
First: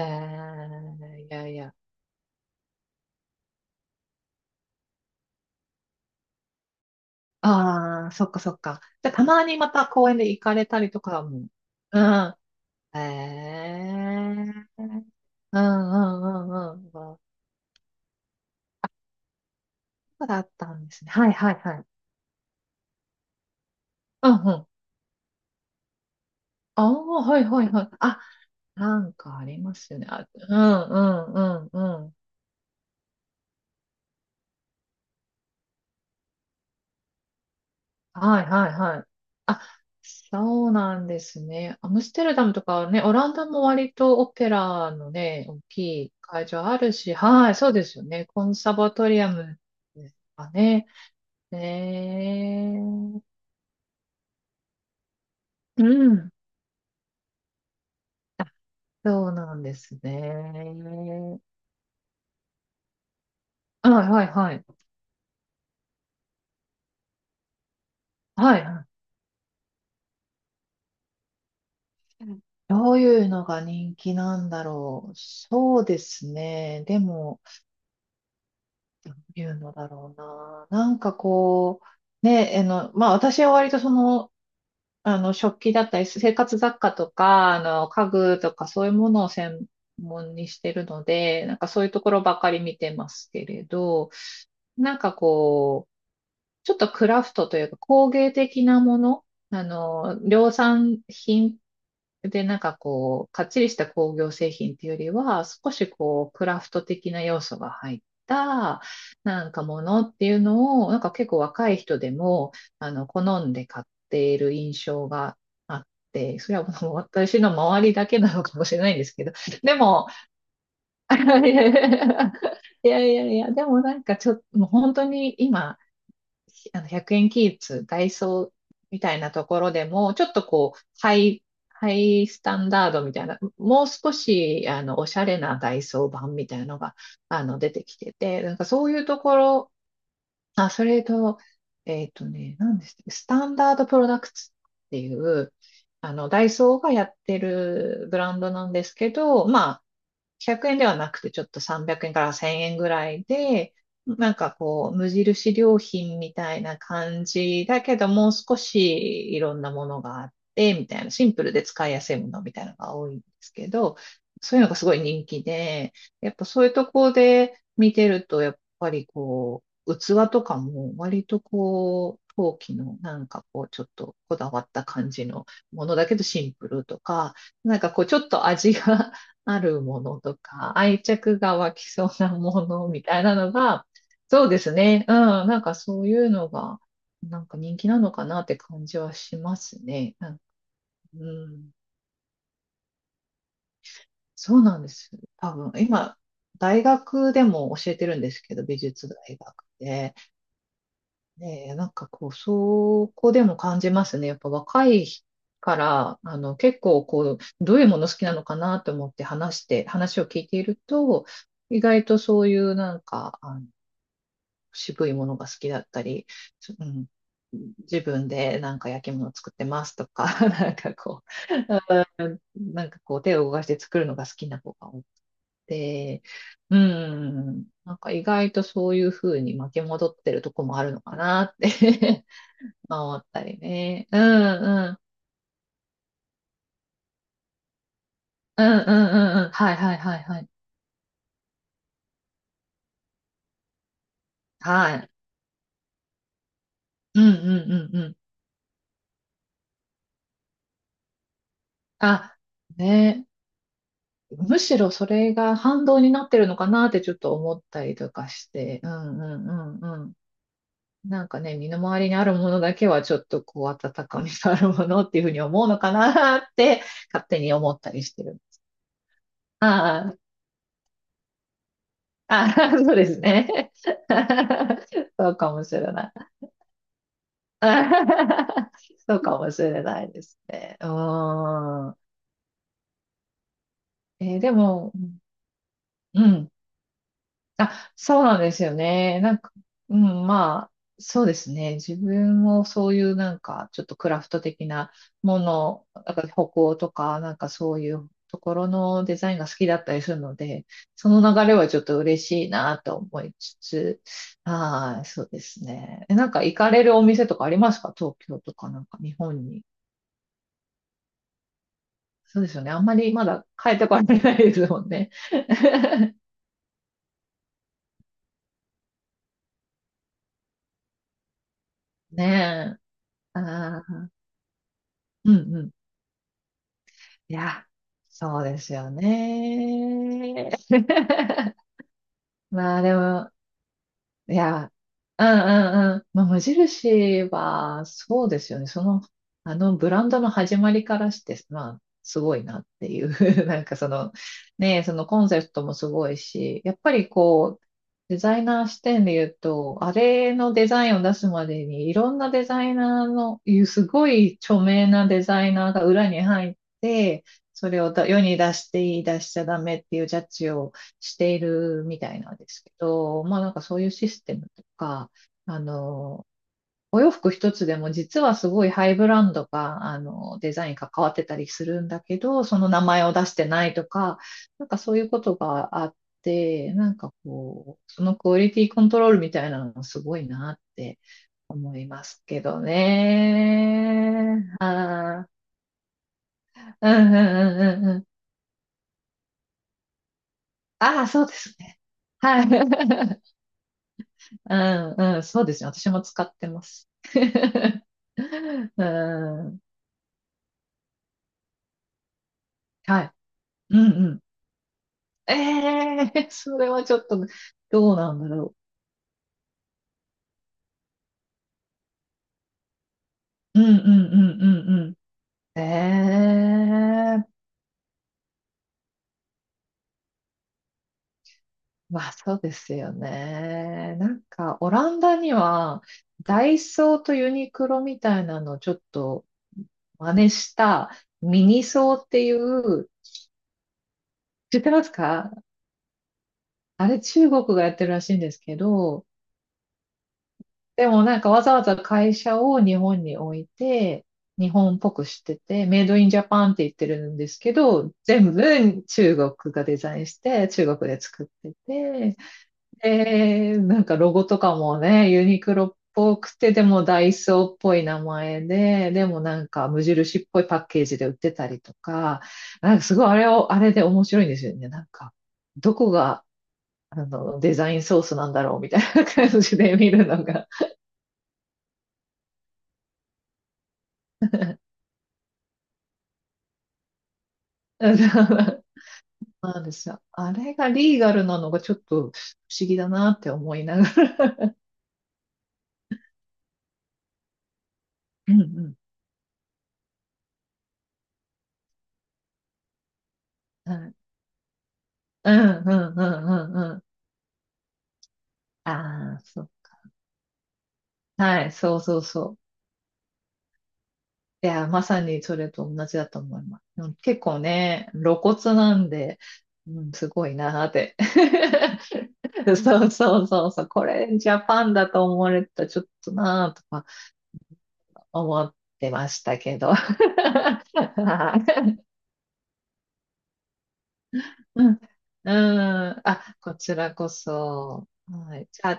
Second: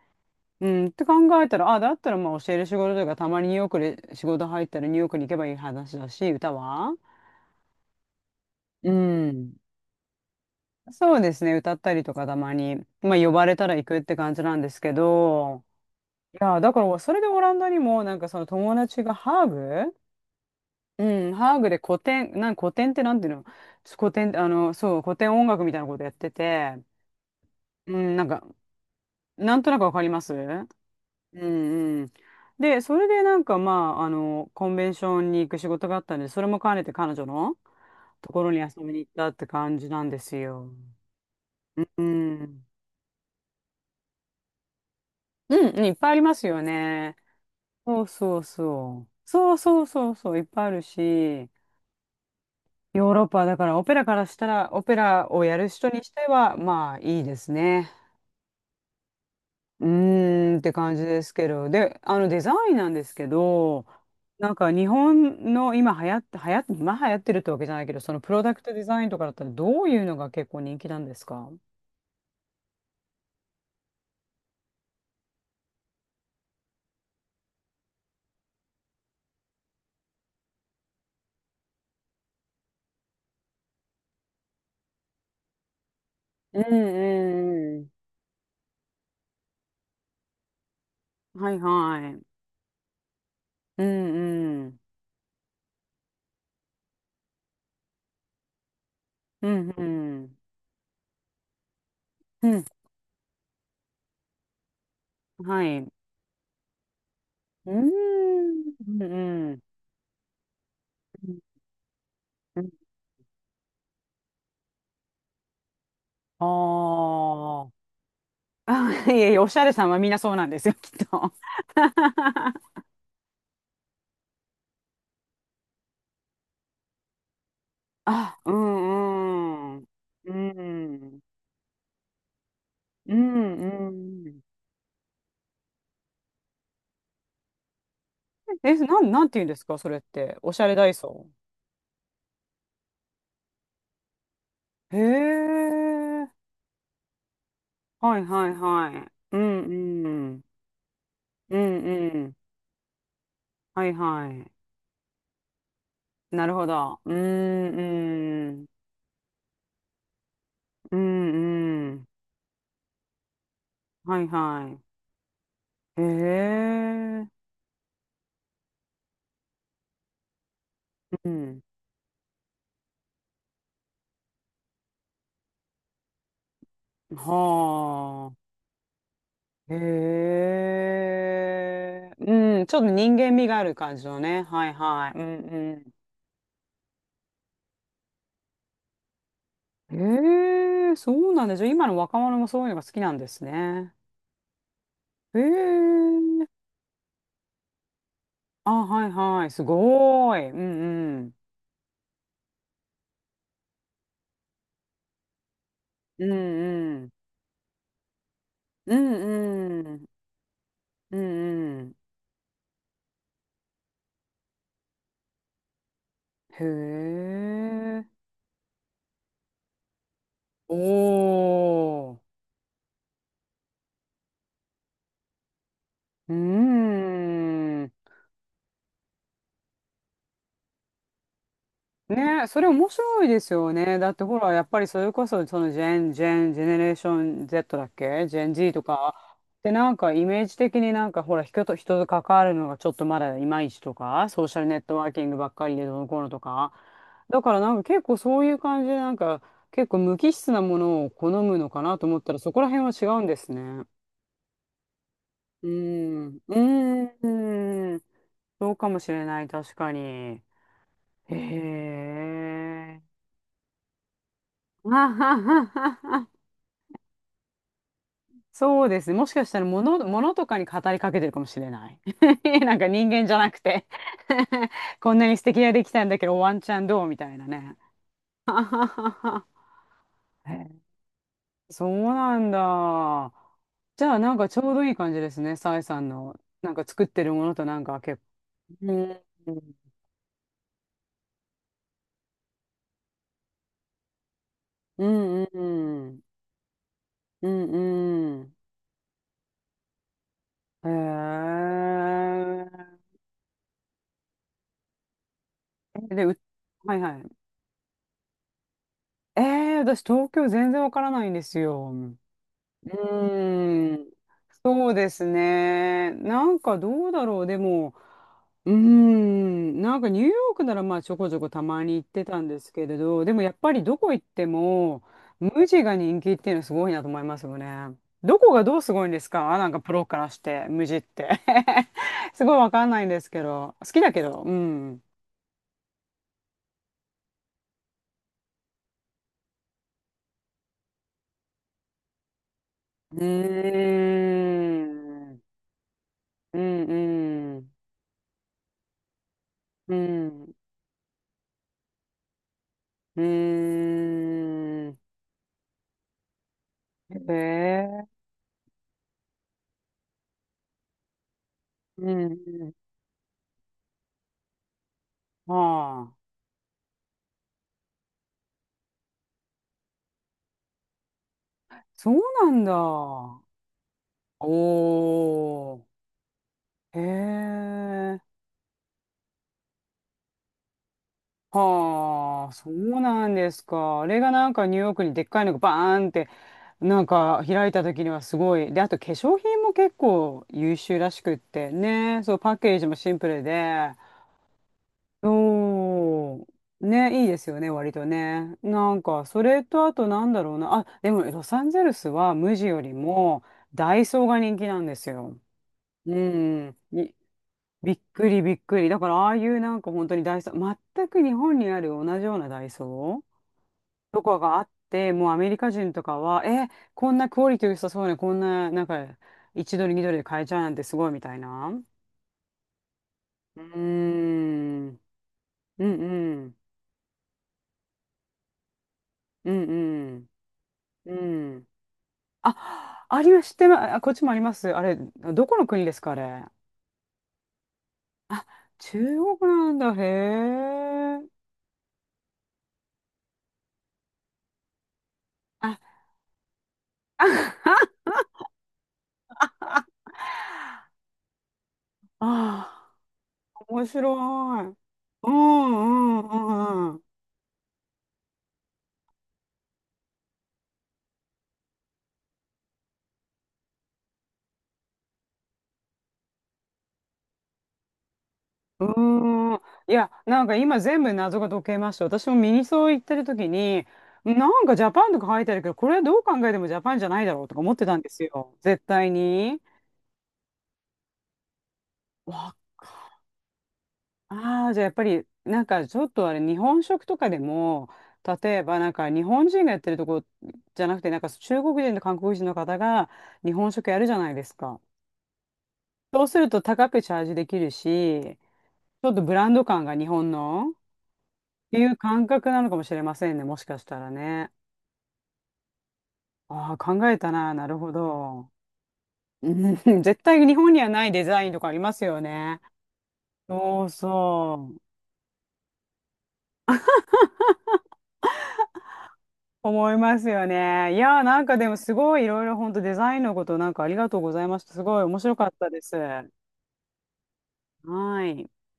[SPEAKER 1] うん、って考
[SPEAKER 2] え、いや
[SPEAKER 1] え
[SPEAKER 2] い
[SPEAKER 1] たら、
[SPEAKER 2] や。
[SPEAKER 1] あ、だったらまあ教える仕事とか、たまにニューヨークで仕事入ったらニューヨークに行けばいい話だし、歌は。
[SPEAKER 2] ああ、そっかそっか。
[SPEAKER 1] う
[SPEAKER 2] じゃあ、たま
[SPEAKER 1] ん。
[SPEAKER 2] にまた公園で行かれたりと
[SPEAKER 1] そう
[SPEAKER 2] か
[SPEAKER 1] です
[SPEAKER 2] も。
[SPEAKER 1] ね、歌った
[SPEAKER 2] う
[SPEAKER 1] りとか
[SPEAKER 2] ん。
[SPEAKER 1] たまに、
[SPEAKER 2] へ
[SPEAKER 1] まあ呼ばれたら行くって感じ
[SPEAKER 2] え、
[SPEAKER 1] なんですけ
[SPEAKER 2] うんう
[SPEAKER 1] ど、い
[SPEAKER 2] んう
[SPEAKER 1] や、
[SPEAKER 2] ん
[SPEAKER 1] だ
[SPEAKER 2] う
[SPEAKER 1] か
[SPEAKER 2] ん。
[SPEAKER 1] らそ
[SPEAKER 2] そ
[SPEAKER 1] れでオランダにもなんかその友達がハーブ
[SPEAKER 2] うだったんですね。
[SPEAKER 1] う
[SPEAKER 2] はい
[SPEAKER 1] ん、
[SPEAKER 2] はい
[SPEAKER 1] ハーグ
[SPEAKER 2] は
[SPEAKER 1] で
[SPEAKER 2] い。
[SPEAKER 1] 古典、なん古典ってなんていうの、古
[SPEAKER 2] うん
[SPEAKER 1] 典、
[SPEAKER 2] うん。
[SPEAKER 1] そう、古典音楽みたいなことやってて、
[SPEAKER 2] ああ、はいはいはい。
[SPEAKER 1] うん、
[SPEAKER 2] あ、
[SPEAKER 1] なんか、
[SPEAKER 2] なんかあ
[SPEAKER 1] な
[SPEAKER 2] り
[SPEAKER 1] んと
[SPEAKER 2] ま
[SPEAKER 1] なくわ
[SPEAKER 2] すよ
[SPEAKER 1] か
[SPEAKER 2] ね。
[SPEAKER 1] りま
[SPEAKER 2] あ、
[SPEAKER 1] すう
[SPEAKER 2] う
[SPEAKER 1] ん
[SPEAKER 2] んう
[SPEAKER 1] う
[SPEAKER 2] んうんう
[SPEAKER 1] ん。
[SPEAKER 2] ん。
[SPEAKER 1] で、それでなんかまあ、コンベンションに行く仕事があったんで、それも兼ねて彼女のと
[SPEAKER 2] は
[SPEAKER 1] こ
[SPEAKER 2] い
[SPEAKER 1] ろに
[SPEAKER 2] は
[SPEAKER 1] 遊
[SPEAKER 2] い
[SPEAKER 1] びに
[SPEAKER 2] はい。
[SPEAKER 1] 行ったって
[SPEAKER 2] あ、
[SPEAKER 1] 感じなんです
[SPEAKER 2] そう
[SPEAKER 1] よ。
[SPEAKER 2] なんですね。
[SPEAKER 1] うん。
[SPEAKER 2] アム
[SPEAKER 1] う
[SPEAKER 2] ステルダムと
[SPEAKER 1] ん、
[SPEAKER 2] かはね、オランダも割とオペラのね、大
[SPEAKER 1] う
[SPEAKER 2] き
[SPEAKER 1] んいっぱい
[SPEAKER 2] い
[SPEAKER 1] あります
[SPEAKER 2] 会
[SPEAKER 1] よ
[SPEAKER 2] 場あるし、
[SPEAKER 1] ね。
[SPEAKER 2] はい、そうです
[SPEAKER 1] そ
[SPEAKER 2] よ
[SPEAKER 1] う
[SPEAKER 2] ね。
[SPEAKER 1] そう
[SPEAKER 2] コンサバ
[SPEAKER 1] そ
[SPEAKER 2] トリ
[SPEAKER 1] う。
[SPEAKER 2] ア
[SPEAKER 1] そう
[SPEAKER 2] ム
[SPEAKER 1] そう
[SPEAKER 2] で
[SPEAKER 1] そう
[SPEAKER 2] す
[SPEAKER 1] そう、いっ
[SPEAKER 2] か
[SPEAKER 1] ぱいある
[SPEAKER 2] ね。
[SPEAKER 1] し、ヨー
[SPEAKER 2] ね
[SPEAKER 1] ロッパだからオペラからしたら、オペラをやる
[SPEAKER 2] え、う
[SPEAKER 1] 人にして
[SPEAKER 2] ん、
[SPEAKER 1] は、まあいいですね。
[SPEAKER 2] そうなんで
[SPEAKER 1] う
[SPEAKER 2] す
[SPEAKER 1] ーんって
[SPEAKER 2] ね。
[SPEAKER 1] 感じですけど、で、あのデザインなんですけど、
[SPEAKER 2] はいはい
[SPEAKER 1] な
[SPEAKER 2] は
[SPEAKER 1] ん
[SPEAKER 2] い。
[SPEAKER 1] か日本の今流行ってるってわけじゃないけど、そのプロダ
[SPEAKER 2] は
[SPEAKER 1] ク
[SPEAKER 2] い
[SPEAKER 1] ト
[SPEAKER 2] は
[SPEAKER 1] デザ
[SPEAKER 2] い。
[SPEAKER 1] インとかだったらどういうのが結構人気なんですか？
[SPEAKER 2] どういうのが人気なんだろう。そうですね。でも、どういうのだろうな。なんかこう、ね、まあ私は割とその、食器だったり、生活
[SPEAKER 1] うん
[SPEAKER 2] 雑貨とか、
[SPEAKER 1] うんう
[SPEAKER 2] 家具とかそういうものを専門にしてるの
[SPEAKER 1] ん。
[SPEAKER 2] で、
[SPEAKER 1] は
[SPEAKER 2] なん
[SPEAKER 1] い
[SPEAKER 2] かそういうと
[SPEAKER 1] は
[SPEAKER 2] ころ
[SPEAKER 1] い。
[SPEAKER 2] ばかり見てますけれ
[SPEAKER 1] う
[SPEAKER 2] ど、
[SPEAKER 1] んうん。
[SPEAKER 2] なんかこう、ちょっとクラフトというか工芸的なもの、
[SPEAKER 1] うんうん。
[SPEAKER 2] 量産品で
[SPEAKER 1] う
[SPEAKER 2] なん
[SPEAKER 1] ん。
[SPEAKER 2] かこう、かっちりした工業製品っていうよりは、
[SPEAKER 1] は
[SPEAKER 2] 少
[SPEAKER 1] い。
[SPEAKER 2] し
[SPEAKER 1] う
[SPEAKER 2] こう、クラフト的な要素
[SPEAKER 1] ー
[SPEAKER 2] が入っ
[SPEAKER 1] ん。
[SPEAKER 2] た、
[SPEAKER 1] うん
[SPEAKER 2] な
[SPEAKER 1] う
[SPEAKER 2] ん
[SPEAKER 1] ん。
[SPEAKER 2] かものっていうのを、なんか結構若い人でも、
[SPEAKER 1] うん
[SPEAKER 2] 好んで買っている印象があって、それはもう
[SPEAKER 1] あ
[SPEAKER 2] 私の
[SPEAKER 1] ー
[SPEAKER 2] 周りだけなのかもしれない
[SPEAKER 1] あ。
[SPEAKER 2] んで
[SPEAKER 1] い
[SPEAKER 2] すけ
[SPEAKER 1] え
[SPEAKER 2] ど、
[SPEAKER 1] いえ、おしゃれ
[SPEAKER 2] で
[SPEAKER 1] さんは
[SPEAKER 2] も、
[SPEAKER 1] みんなそうなんですよ、きっ
[SPEAKER 2] *laughs*
[SPEAKER 1] と。
[SPEAKER 2] い
[SPEAKER 1] *laughs*
[SPEAKER 2] やいやいや、でもなんかちょっと、もう本当に今、100円均一、ダイ
[SPEAKER 1] あ、
[SPEAKER 2] ソー
[SPEAKER 1] う
[SPEAKER 2] みたいなところ
[SPEAKER 1] んうん。
[SPEAKER 2] でも、ちょ
[SPEAKER 1] う
[SPEAKER 2] っとこう、
[SPEAKER 1] ん。
[SPEAKER 2] ハイスタンダードみ
[SPEAKER 1] う
[SPEAKER 2] たいな、もう少
[SPEAKER 1] んうん。
[SPEAKER 2] し、おしゃれなダイソー版みたいなのが、出てきてて、なんか
[SPEAKER 1] え、
[SPEAKER 2] そうい
[SPEAKER 1] な
[SPEAKER 2] う
[SPEAKER 1] ん、
[SPEAKER 2] と
[SPEAKER 1] なん
[SPEAKER 2] こ
[SPEAKER 1] て言うんです
[SPEAKER 2] ろ、
[SPEAKER 1] か、それって。おしゃ
[SPEAKER 2] あ、
[SPEAKER 1] れ
[SPEAKER 2] そ
[SPEAKER 1] ダイ
[SPEAKER 2] れ
[SPEAKER 1] ソ
[SPEAKER 2] と、何でしたっけスタンダードプロダクツっ
[SPEAKER 1] ー。
[SPEAKER 2] ていう、
[SPEAKER 1] へえ。
[SPEAKER 2] ダイソーがやってる
[SPEAKER 1] は
[SPEAKER 2] ブ
[SPEAKER 1] い
[SPEAKER 2] ラン
[SPEAKER 1] は
[SPEAKER 2] ド
[SPEAKER 1] い
[SPEAKER 2] なんで
[SPEAKER 1] は
[SPEAKER 2] す
[SPEAKER 1] い。
[SPEAKER 2] け
[SPEAKER 1] うん
[SPEAKER 2] ど、まあ、
[SPEAKER 1] うん。
[SPEAKER 2] 100円ではなくて、ちょっ
[SPEAKER 1] う
[SPEAKER 2] と
[SPEAKER 1] ん
[SPEAKER 2] 300円
[SPEAKER 1] う
[SPEAKER 2] から
[SPEAKER 1] ん。
[SPEAKER 2] 1000円ぐらいで、
[SPEAKER 1] はいは
[SPEAKER 2] なん
[SPEAKER 1] い。
[SPEAKER 2] かこう、無印良品み
[SPEAKER 1] なる
[SPEAKER 2] たい
[SPEAKER 1] ほ
[SPEAKER 2] な
[SPEAKER 1] ど。う
[SPEAKER 2] 感じ
[SPEAKER 1] ん
[SPEAKER 2] だけど、もう
[SPEAKER 1] う
[SPEAKER 2] 少
[SPEAKER 1] ん。
[SPEAKER 2] しいろんなものがあって、み
[SPEAKER 1] う
[SPEAKER 2] たいな、シンプルで
[SPEAKER 1] ん
[SPEAKER 2] 使
[SPEAKER 1] う
[SPEAKER 2] いや
[SPEAKER 1] ん。
[SPEAKER 2] すいものみたいなのが多いんですけど、
[SPEAKER 1] はい
[SPEAKER 2] そういうのが
[SPEAKER 1] は
[SPEAKER 2] すごい人気で、
[SPEAKER 1] い。へ
[SPEAKER 2] やっぱそういうとこ
[SPEAKER 1] え。
[SPEAKER 2] で見てると、やっぱりこう、器とかも割
[SPEAKER 1] う
[SPEAKER 2] と
[SPEAKER 1] ん。
[SPEAKER 2] こう、陶器のなんかこう、ちょっとこだわった感じのものだけどシンプルとか、なんかこう、ちょ
[SPEAKER 1] は
[SPEAKER 2] っと
[SPEAKER 1] あ。
[SPEAKER 2] 味があ
[SPEAKER 1] へ
[SPEAKER 2] るものとか、愛着が湧きそう
[SPEAKER 1] え。
[SPEAKER 2] な
[SPEAKER 1] う
[SPEAKER 2] も
[SPEAKER 1] ん。ちょっ
[SPEAKER 2] の
[SPEAKER 1] と
[SPEAKER 2] み
[SPEAKER 1] 人
[SPEAKER 2] たい
[SPEAKER 1] 間
[SPEAKER 2] な
[SPEAKER 1] 味
[SPEAKER 2] の
[SPEAKER 1] がある
[SPEAKER 2] が、
[SPEAKER 1] 感じのね。
[SPEAKER 2] そうで
[SPEAKER 1] はい
[SPEAKER 2] すね。
[SPEAKER 1] は
[SPEAKER 2] うん。
[SPEAKER 1] い。うんう
[SPEAKER 2] なんか
[SPEAKER 1] ん。
[SPEAKER 2] そういうのが、なんか人気なのかなって感じはします
[SPEAKER 1] え
[SPEAKER 2] ね。なんか
[SPEAKER 1] えそ
[SPEAKER 2] う
[SPEAKER 1] うなんだ。すゃ
[SPEAKER 2] ん。
[SPEAKER 1] 今の若者もそういうのが好きなんですね。
[SPEAKER 2] そうなんです。
[SPEAKER 1] え
[SPEAKER 2] 多分、今、
[SPEAKER 1] え
[SPEAKER 2] 大学でも教えてるんですけど、
[SPEAKER 1] あ、
[SPEAKER 2] 美
[SPEAKER 1] は
[SPEAKER 2] 術
[SPEAKER 1] い
[SPEAKER 2] 大
[SPEAKER 1] はい。す
[SPEAKER 2] 学で。
[SPEAKER 1] ごーい。うんうん。
[SPEAKER 2] ねえ、なんかこう、そこでも感じますね。やっぱ若いから、
[SPEAKER 1] うん
[SPEAKER 2] 結
[SPEAKER 1] う
[SPEAKER 2] 構
[SPEAKER 1] ん。
[SPEAKER 2] こう、どういうもの好きなのかなと
[SPEAKER 1] う
[SPEAKER 2] 思って話し
[SPEAKER 1] ん
[SPEAKER 2] て、
[SPEAKER 1] うん。
[SPEAKER 2] 話を聞いている
[SPEAKER 1] う
[SPEAKER 2] と、
[SPEAKER 1] ん
[SPEAKER 2] 意
[SPEAKER 1] うん。
[SPEAKER 2] 外とそういうなんか、渋いものが好きだったり、
[SPEAKER 1] へ
[SPEAKER 2] そうん、自
[SPEAKER 1] え。
[SPEAKER 2] 分でなんか焼き物作ってますとか、*laughs* なんかこ
[SPEAKER 1] お
[SPEAKER 2] う、う
[SPEAKER 1] ー。
[SPEAKER 2] んなんかこう手を動かして作るのが好きな子が多くて、
[SPEAKER 1] うー
[SPEAKER 2] うん、
[SPEAKER 1] ん。
[SPEAKER 2] なんか意外とそういうふうに負け戻ってるとこもあるのかなって
[SPEAKER 1] ねえ、それ面
[SPEAKER 2] 回
[SPEAKER 1] 白
[SPEAKER 2] っ
[SPEAKER 1] いで
[SPEAKER 2] た
[SPEAKER 1] す
[SPEAKER 2] り
[SPEAKER 1] よね。
[SPEAKER 2] ね。
[SPEAKER 1] だっ
[SPEAKER 2] うん
[SPEAKER 1] てほら、やっぱりそ
[SPEAKER 2] うん。
[SPEAKER 1] れこそ、そのジェネレーション Z だっけジェン
[SPEAKER 2] うんうん
[SPEAKER 1] Z と
[SPEAKER 2] う
[SPEAKER 1] か。
[SPEAKER 2] んうん。
[SPEAKER 1] で、
[SPEAKER 2] はいはいはい
[SPEAKER 1] イ
[SPEAKER 2] は
[SPEAKER 1] メー
[SPEAKER 2] い。
[SPEAKER 1] ジ的にほら、人と人と関わるのがちょっとまだいまいちとか、ソーシャルネット
[SPEAKER 2] は
[SPEAKER 1] ワ
[SPEAKER 2] い。
[SPEAKER 1] ーキングばっかりでどうのこうのとか。
[SPEAKER 2] うん
[SPEAKER 1] だから
[SPEAKER 2] うんうんう
[SPEAKER 1] 結構
[SPEAKER 2] ん。
[SPEAKER 1] そういう感じで、結構無機質なものを好むのかなと思った
[SPEAKER 2] あ、
[SPEAKER 1] ら、そこら辺は違うん
[SPEAKER 2] ね。
[SPEAKER 1] ですね。
[SPEAKER 2] むしろそれが
[SPEAKER 1] う
[SPEAKER 2] 反動になって
[SPEAKER 1] ん。
[SPEAKER 2] るのかなってちょっと思ったり
[SPEAKER 1] うん。
[SPEAKER 2] とかし
[SPEAKER 1] そう
[SPEAKER 2] て。う
[SPEAKER 1] かもし
[SPEAKER 2] ん
[SPEAKER 1] れ
[SPEAKER 2] う
[SPEAKER 1] ない、確
[SPEAKER 2] んう
[SPEAKER 1] かに。
[SPEAKER 2] んうん。
[SPEAKER 1] へ
[SPEAKER 2] なんかね、身の回りにあるものだけは
[SPEAKER 1] え。
[SPEAKER 2] ちょっとこう温かみがある
[SPEAKER 1] *laughs*
[SPEAKER 2] も
[SPEAKER 1] あ
[SPEAKER 2] の
[SPEAKER 1] は
[SPEAKER 2] っていうふう
[SPEAKER 1] は
[SPEAKER 2] に思
[SPEAKER 1] は
[SPEAKER 2] うのか
[SPEAKER 1] は
[SPEAKER 2] なって勝手に思ったりしてる。
[SPEAKER 1] そうですね。もしかしたら
[SPEAKER 2] あ
[SPEAKER 1] 物とかに語りかけてるかもしれない。
[SPEAKER 2] あ、
[SPEAKER 1] *laughs*
[SPEAKER 2] あ
[SPEAKER 1] なん
[SPEAKER 2] あ、
[SPEAKER 1] か
[SPEAKER 2] そうで
[SPEAKER 1] 人
[SPEAKER 2] す
[SPEAKER 1] 間じゃなく
[SPEAKER 2] ね。
[SPEAKER 1] て *laughs* こ
[SPEAKER 2] *laughs*
[SPEAKER 1] んな
[SPEAKER 2] そ
[SPEAKER 1] に
[SPEAKER 2] う
[SPEAKER 1] 素
[SPEAKER 2] か
[SPEAKER 1] 敵
[SPEAKER 2] も
[SPEAKER 1] が
[SPEAKER 2] しれ
[SPEAKER 1] できたん
[SPEAKER 2] な
[SPEAKER 1] だけ
[SPEAKER 2] い。
[SPEAKER 1] ど、ワンチャンどうみたいなね。*laughs* はは
[SPEAKER 2] *laughs*
[SPEAKER 1] は
[SPEAKER 2] そうか
[SPEAKER 1] は
[SPEAKER 2] もしれないです
[SPEAKER 1] へ
[SPEAKER 2] ね。
[SPEAKER 1] え
[SPEAKER 2] う
[SPEAKER 1] そ
[SPEAKER 2] ーん。
[SPEAKER 1] うなんだ。じゃあ、な
[SPEAKER 2] え
[SPEAKER 1] ん
[SPEAKER 2] ー
[SPEAKER 1] か
[SPEAKER 2] で
[SPEAKER 1] ちょうどい
[SPEAKER 2] も、
[SPEAKER 1] い感じですね。サイさん
[SPEAKER 2] う
[SPEAKER 1] の、
[SPEAKER 2] ん。
[SPEAKER 1] なんか作ってるものとなん
[SPEAKER 2] あ、
[SPEAKER 1] か
[SPEAKER 2] そ
[SPEAKER 1] 結
[SPEAKER 2] うなんですよ
[SPEAKER 1] 構。う
[SPEAKER 2] ね。
[SPEAKER 1] ん、
[SPEAKER 2] なん
[SPEAKER 1] う
[SPEAKER 2] か、
[SPEAKER 1] ん、
[SPEAKER 2] うん、まあ、そうですね。自分もそういうなんか、ちょっとクラフト的な
[SPEAKER 1] う
[SPEAKER 2] も
[SPEAKER 1] ん、うん、
[SPEAKER 2] の、なん
[SPEAKER 1] うん。
[SPEAKER 2] か北欧とか、なん
[SPEAKER 1] う
[SPEAKER 2] かそういう
[SPEAKER 1] ん
[SPEAKER 2] と
[SPEAKER 1] うん
[SPEAKER 2] ころのデザインが好きだったりするので、その流
[SPEAKER 1] へ
[SPEAKER 2] れはちょっと嬉しいなと思いつつ、はい、そうですね。
[SPEAKER 1] え。
[SPEAKER 2] えなんか行かれ
[SPEAKER 1] は
[SPEAKER 2] る
[SPEAKER 1] い
[SPEAKER 2] お
[SPEAKER 1] は
[SPEAKER 2] 店
[SPEAKER 1] い。
[SPEAKER 2] とかありますか東京とかなんか日
[SPEAKER 1] え
[SPEAKER 2] 本に。
[SPEAKER 1] え、私東京全然わからないんですよ。う
[SPEAKER 2] そうですよね。あんまりまだ変えて
[SPEAKER 1] ー
[SPEAKER 2] こら
[SPEAKER 1] ん。
[SPEAKER 2] れないですも
[SPEAKER 1] そ
[SPEAKER 2] ん
[SPEAKER 1] うで
[SPEAKER 2] ね。
[SPEAKER 1] すね。
[SPEAKER 2] *laughs*
[SPEAKER 1] なんかどうだろう。でも、うーん。なんかニューヨークならまあちょこちょこたまに行ってたんです
[SPEAKER 2] ねえ。
[SPEAKER 1] けれど、でもやっぱ
[SPEAKER 2] あ
[SPEAKER 1] りど
[SPEAKER 2] ー
[SPEAKER 1] こ行っても、
[SPEAKER 2] うんう
[SPEAKER 1] 無
[SPEAKER 2] ん。
[SPEAKER 1] 地が人気っていうのはすごいなと思い
[SPEAKER 2] い
[SPEAKER 1] ますよ
[SPEAKER 2] や、
[SPEAKER 1] ね。ど
[SPEAKER 2] そう
[SPEAKER 1] こ
[SPEAKER 2] で
[SPEAKER 1] が
[SPEAKER 2] す
[SPEAKER 1] どう
[SPEAKER 2] よ
[SPEAKER 1] すごいんですか、なんかプロからし
[SPEAKER 2] ね。
[SPEAKER 1] て、無地って。
[SPEAKER 2] *laughs*
[SPEAKER 1] *laughs* すごいわ
[SPEAKER 2] まあ
[SPEAKER 1] かん
[SPEAKER 2] で
[SPEAKER 1] ないんです
[SPEAKER 2] も、
[SPEAKER 1] けど。好きだけ
[SPEAKER 2] い
[SPEAKER 1] ど。う
[SPEAKER 2] や、
[SPEAKER 1] ん。
[SPEAKER 2] うんうんうん。まあ、無印は、そうですよね。その、あのブランドの始まりからして、まあ、すごいなってい
[SPEAKER 1] う
[SPEAKER 2] う。*laughs* なんかその、ねえ、
[SPEAKER 1] ー
[SPEAKER 2] そのコン
[SPEAKER 1] ん。
[SPEAKER 2] セプトもすごい
[SPEAKER 1] う
[SPEAKER 2] し、やっ
[SPEAKER 1] ん
[SPEAKER 2] ぱり
[SPEAKER 1] う
[SPEAKER 2] こう、
[SPEAKER 1] ん。
[SPEAKER 2] デザイナー視点で言うと、あ
[SPEAKER 1] う
[SPEAKER 2] れの
[SPEAKER 1] ん。
[SPEAKER 2] デザインを出すまでに、いろんなデザイナー
[SPEAKER 1] う
[SPEAKER 2] の、いうすごい著名
[SPEAKER 1] ーん。
[SPEAKER 2] なデザイナーが裏に入っ
[SPEAKER 1] へ
[SPEAKER 2] て、それを
[SPEAKER 1] え。
[SPEAKER 2] だ世に出していい、出しちゃダメっていうジャッジを、しているみ
[SPEAKER 1] う
[SPEAKER 2] たい
[SPEAKER 1] ん。
[SPEAKER 2] なんです
[SPEAKER 1] う
[SPEAKER 2] け
[SPEAKER 1] ん
[SPEAKER 2] ど、まあなんかそういうシステムとか、
[SPEAKER 1] あ
[SPEAKER 2] あ
[SPEAKER 1] あ。
[SPEAKER 2] の、お洋服一つでも実はすごいハイブランドが、デザイン関わってたりするんだ
[SPEAKER 1] そ
[SPEAKER 2] け
[SPEAKER 1] う
[SPEAKER 2] ど、
[SPEAKER 1] な
[SPEAKER 2] そ
[SPEAKER 1] ん
[SPEAKER 2] の名前を出し
[SPEAKER 1] だ。
[SPEAKER 2] てないとか、
[SPEAKER 1] お
[SPEAKER 2] なんかそういうことが
[SPEAKER 1] ー。
[SPEAKER 2] あって、なん
[SPEAKER 1] へ
[SPEAKER 2] かこう、その
[SPEAKER 1] え。
[SPEAKER 2] クオリティコントロールみたいなのもすごいなって思いますけ
[SPEAKER 1] はあ。
[SPEAKER 2] ど
[SPEAKER 1] そうなんですか。あれが、
[SPEAKER 2] ね。
[SPEAKER 1] なんかニューヨークにでっ
[SPEAKER 2] ああ、
[SPEAKER 1] かいのがバーンって、
[SPEAKER 2] う
[SPEAKER 1] なん
[SPEAKER 2] んう
[SPEAKER 1] か
[SPEAKER 2] ん
[SPEAKER 1] 開いた
[SPEAKER 2] うんうんう
[SPEAKER 1] 時
[SPEAKER 2] ん。
[SPEAKER 1] にはすごい。で、あと化粧品も結構優秀
[SPEAKER 2] ああ、
[SPEAKER 1] らし
[SPEAKER 2] そうで
[SPEAKER 1] くっ
[SPEAKER 2] す
[SPEAKER 1] て
[SPEAKER 2] ね。
[SPEAKER 1] ね。そう、
[SPEAKER 2] はい。
[SPEAKER 1] パッケージもシンプ
[SPEAKER 2] *laughs*
[SPEAKER 1] ルで。
[SPEAKER 2] うん、うん、そうですね。私も使っ
[SPEAKER 1] おー。
[SPEAKER 2] てます。
[SPEAKER 1] ね、いいですよね、
[SPEAKER 2] *laughs*
[SPEAKER 1] 割とね。
[SPEAKER 2] う
[SPEAKER 1] なんか、そ
[SPEAKER 2] ん、
[SPEAKER 1] れとあとなんだろうな。あ、でも、ロサンゼルスは無地より
[SPEAKER 2] はい。
[SPEAKER 1] も
[SPEAKER 2] うん、
[SPEAKER 1] ダイ
[SPEAKER 2] うん。
[SPEAKER 1] ソーが人気なんです
[SPEAKER 2] え
[SPEAKER 1] よ。う
[SPEAKER 2] えそれ
[SPEAKER 1] ん。
[SPEAKER 2] はちょっ
[SPEAKER 1] に
[SPEAKER 2] と、
[SPEAKER 1] び
[SPEAKER 2] どう
[SPEAKER 1] っ
[SPEAKER 2] なん
[SPEAKER 1] く
[SPEAKER 2] だ
[SPEAKER 1] りび
[SPEAKER 2] ろ
[SPEAKER 1] っくり。だから、ああいう、なんか本当にダイソー、全く日本にある同じようなダイソー
[SPEAKER 2] う。うん、うん、
[SPEAKER 1] と
[SPEAKER 2] う
[SPEAKER 1] か
[SPEAKER 2] ん、
[SPEAKER 1] があ
[SPEAKER 2] う
[SPEAKER 1] っ
[SPEAKER 2] ん、うん。
[SPEAKER 1] て、もうアメリ
[SPEAKER 2] え
[SPEAKER 1] カ人とかは、え、こんな
[SPEAKER 2] え
[SPEAKER 1] クオリティ良さそうね、こんな、なんか、一ドル、二ドルで買えちゃうなんてすごいみたいな。
[SPEAKER 2] まあそうですよ
[SPEAKER 1] うー
[SPEAKER 2] ね。なんか、オ
[SPEAKER 1] ん。う
[SPEAKER 2] ラ
[SPEAKER 1] ん
[SPEAKER 2] ンダには、
[SPEAKER 1] う
[SPEAKER 2] ダ
[SPEAKER 1] ん。
[SPEAKER 2] イソーとユニクロみたいなのをちょっと
[SPEAKER 1] う
[SPEAKER 2] 真
[SPEAKER 1] ん
[SPEAKER 2] 似した
[SPEAKER 1] う
[SPEAKER 2] ミ
[SPEAKER 1] ん。う
[SPEAKER 2] ニ
[SPEAKER 1] ん。
[SPEAKER 2] ソーっていう、
[SPEAKER 1] あ、ありま、知ってま、あ、こっちもありま
[SPEAKER 2] 知っ
[SPEAKER 1] す。
[SPEAKER 2] て
[SPEAKER 1] あ
[SPEAKER 2] ます
[SPEAKER 1] れ、
[SPEAKER 2] か
[SPEAKER 1] どこの国ですか、あれ。
[SPEAKER 2] あれ中国がやってるらしいんです
[SPEAKER 1] あ、
[SPEAKER 2] け
[SPEAKER 1] 中
[SPEAKER 2] ど、
[SPEAKER 1] 国なんだ、へ
[SPEAKER 2] でもなん
[SPEAKER 1] え。
[SPEAKER 2] かわざわざ会社を日本に置いて、日本っぽくしてて、
[SPEAKER 1] あ、
[SPEAKER 2] メイドインジャパンって言ってるん
[SPEAKER 1] あ、
[SPEAKER 2] ですけど、
[SPEAKER 1] *laughs*
[SPEAKER 2] 全部中国がデザインして、中国で作ってて、
[SPEAKER 1] あ
[SPEAKER 2] で、
[SPEAKER 1] ー、
[SPEAKER 2] なん
[SPEAKER 1] 面
[SPEAKER 2] かロゴとか
[SPEAKER 1] 白い。
[SPEAKER 2] もね、ユ
[SPEAKER 1] う
[SPEAKER 2] ニクロっぽ
[SPEAKER 1] んうん
[SPEAKER 2] く
[SPEAKER 1] う
[SPEAKER 2] て、でも
[SPEAKER 1] んう
[SPEAKER 2] ダ
[SPEAKER 1] ん。
[SPEAKER 2] イソーっぽい名前で、でもなんか無印っぽいパッケージで売ってたりとか、なんかすごいあれを、あれで面白いんですよね。なんか、どこが、デザインソースなんだろうみたい
[SPEAKER 1] う
[SPEAKER 2] な感じ
[SPEAKER 1] ーん。
[SPEAKER 2] で見
[SPEAKER 1] い
[SPEAKER 2] る
[SPEAKER 1] や、
[SPEAKER 2] の
[SPEAKER 1] なん
[SPEAKER 2] が。
[SPEAKER 1] か今全部謎が解けました。私もミニソー行ってる時に、なんかジャパンとか入ってあるけど、これはどう考えてもジャパンじゃないだろうとか思ってたんですよ。
[SPEAKER 2] *laughs* そ
[SPEAKER 1] 絶対
[SPEAKER 2] う
[SPEAKER 1] に。
[SPEAKER 2] なんですよ。あれがリーガルなのがちょっと不思
[SPEAKER 1] わ
[SPEAKER 2] 議だなって思いながら。
[SPEAKER 1] ああ、じゃあやっぱり、なんかちょっとあれ、日本食とかでも、
[SPEAKER 2] うん
[SPEAKER 1] 例え
[SPEAKER 2] う
[SPEAKER 1] ばなんか日本人がやってるとこじゃなくて、なんか中国人と韓国人の方が日本
[SPEAKER 2] ん。は
[SPEAKER 1] 食
[SPEAKER 2] い。
[SPEAKER 1] やるじゃないですか。
[SPEAKER 2] うんうんう
[SPEAKER 1] そうする
[SPEAKER 2] んう
[SPEAKER 1] と
[SPEAKER 2] んうん。
[SPEAKER 1] 高くチャージできるし、ちょっ
[SPEAKER 2] ああ、
[SPEAKER 1] とブ
[SPEAKER 2] そ
[SPEAKER 1] ラ
[SPEAKER 2] う。
[SPEAKER 1] ンド感が日本のっ
[SPEAKER 2] はい、そ
[SPEAKER 1] て
[SPEAKER 2] う
[SPEAKER 1] いう
[SPEAKER 2] そう
[SPEAKER 1] 感
[SPEAKER 2] そう。
[SPEAKER 1] 覚なのかもしれませんね、もしかしたら
[SPEAKER 2] い
[SPEAKER 1] ね。
[SPEAKER 2] や、まさにそれと同じだと思います。
[SPEAKER 1] ああ、
[SPEAKER 2] うん
[SPEAKER 1] 考え
[SPEAKER 2] 結
[SPEAKER 1] た
[SPEAKER 2] 構
[SPEAKER 1] な、なる
[SPEAKER 2] ね、
[SPEAKER 1] ほ
[SPEAKER 2] 露骨
[SPEAKER 1] ど。
[SPEAKER 2] なんで、
[SPEAKER 1] うん
[SPEAKER 2] うん、
[SPEAKER 1] *laughs*
[SPEAKER 2] す
[SPEAKER 1] 絶
[SPEAKER 2] ごい
[SPEAKER 1] 対日
[SPEAKER 2] なー
[SPEAKER 1] 本
[SPEAKER 2] っ
[SPEAKER 1] には
[SPEAKER 2] て。
[SPEAKER 1] ないデザインとかありますよ
[SPEAKER 2] *laughs*
[SPEAKER 1] ね。
[SPEAKER 2] そうそうそうそう。
[SPEAKER 1] そ
[SPEAKER 2] こ
[SPEAKER 1] う
[SPEAKER 2] れジャパ
[SPEAKER 1] そ
[SPEAKER 2] ン
[SPEAKER 1] う。
[SPEAKER 2] だと思われたらちょっとなーとか思ってましたけど。*laughs*
[SPEAKER 1] 思いますよ
[SPEAKER 2] は
[SPEAKER 1] ね。いやー、なんかで
[SPEAKER 2] い
[SPEAKER 1] もすごいいろいろ本当デザインのことなんかありがとうございまし
[SPEAKER 2] う
[SPEAKER 1] た。
[SPEAKER 2] ん。
[SPEAKER 1] すごい面白かったで
[SPEAKER 2] う
[SPEAKER 1] す。
[SPEAKER 2] ん。
[SPEAKER 1] は
[SPEAKER 2] あ、こちらこそ。は
[SPEAKER 1] い。
[SPEAKER 2] い。じゃあ、